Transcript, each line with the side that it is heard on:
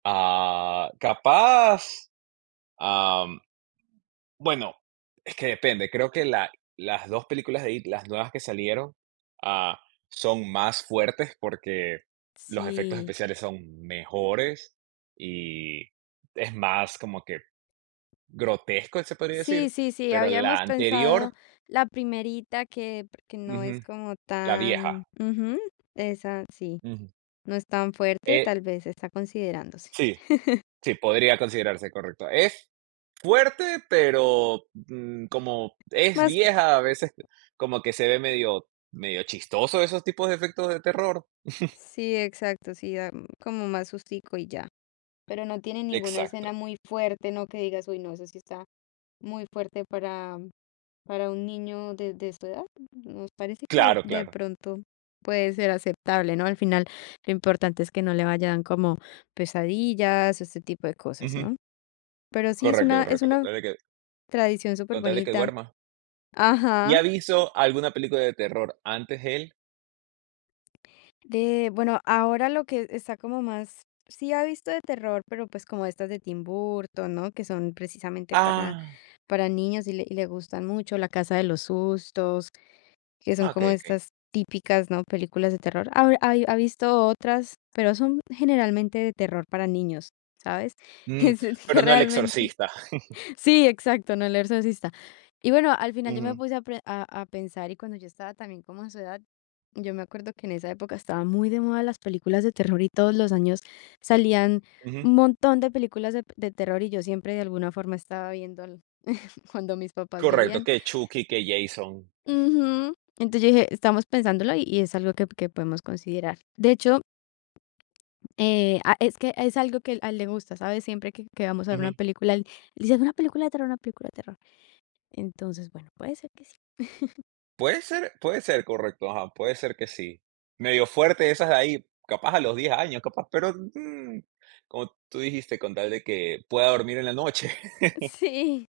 right: Ah, capaz. Am. Bueno, es que depende. Creo que la las 2 películas de It, las nuevas que salieron, ah, son más fuertes, porque los efectos
left: Sí.
right: especiales son mejores y es más como que grotesco, se podría
left: Sí,
right: decir,
left: sí, sí,
right: pero la
left: habíamos pensado
right: anterior
left: la primerita que pr que no es
right: Ujú.
left: como
right: La
left: tan
right: vieja.
left: ujú, esa sí,
right: Ujú.
left: no es tan fuerte.
right: Eh.
left: Tal vez, está considerándose.
right: Sí, sí, podría considerarse, correcto. Es fuerte, pero, mm, como es
left: Más
right: vieja, a veces como que se ve medio medio chistoso esos tipos de efectos de terror.
left: Sí, exacto, sí da, mm, como más sustico y ya. Pero no tiene ninguna escena
right: Exacto.
left: muy fuerte, ¿no? que digas: "Uy, no, esa sí está muy fuerte para para un niño de de su edad". Nos parece que
right: Claro,
left: de
right: claro.
left: pronto puede ser aceptable, ¿no? Al final, lo importante es que no le vayan como pesadillas, ese tipo de cosas,
right: Ujú.
left: ¿no? Pero sí, es
right: Correcto,
left: una es
right: correcto, con
left: una
right: tal de que
left: tradición
right: con tal de que
left: superbonita
right: duerma. ¿Y
left: ajá.
right: ha visto alguna película de terror antes él?
left: De bueno, ahora lo que está como más sí ha visto de terror, pero, pues, como estas de Tim Burton, ¿no?, que son precisamente para
right: Ah.
left: para niños, y le y le gustan mucho. La casa de los sustos, que
right: Ah,
left: son como
right: okey, okey.
left: estas típicas, ¿no?, películas de terror. Ahora hay ha visto otras, pero son generalmente de terror para niños, ¿sabes?
right: Mm,
left: Es
right: pero
left: que
right: no El
left: realmente
right: exorcista.
left: sí, exacto, no El exorcista. Y bueno, al final yo me
right: Ujú.
left: puse a pre a a pensar, y cuando yo estaba también como a su edad, yo me acuerdo que en esa época estaban muy de moda las películas de terror y todos los años salían
right: Ujú.
left: un montón de películas de de terror, y yo siempre, de alguna forma, estaba viendo el cuando mis papás
right: Correcto,
left: veían.
right: que Chucky, que Jason.
left: Ujú, entonces yo dije: "Estamos pensándolo y y es algo que que podemos considerar". De hecho eh, a es que es algo que a él le gusta, ¿sabes? Siempre que que vamos a ver una
right: Ujú.
left: película, él dice de: "Una película de terror, una película de terror". Entonces, bueno, puede ser que sí.
right: Puede ser, puede ser, correcto, ajá, puede ser que sí. Medio fuerte, esas de ahí, capaz a los 10 años, capaz, pero, mm, como tú dijiste, con tal de que pueda dormir en la noche.
left: Sí.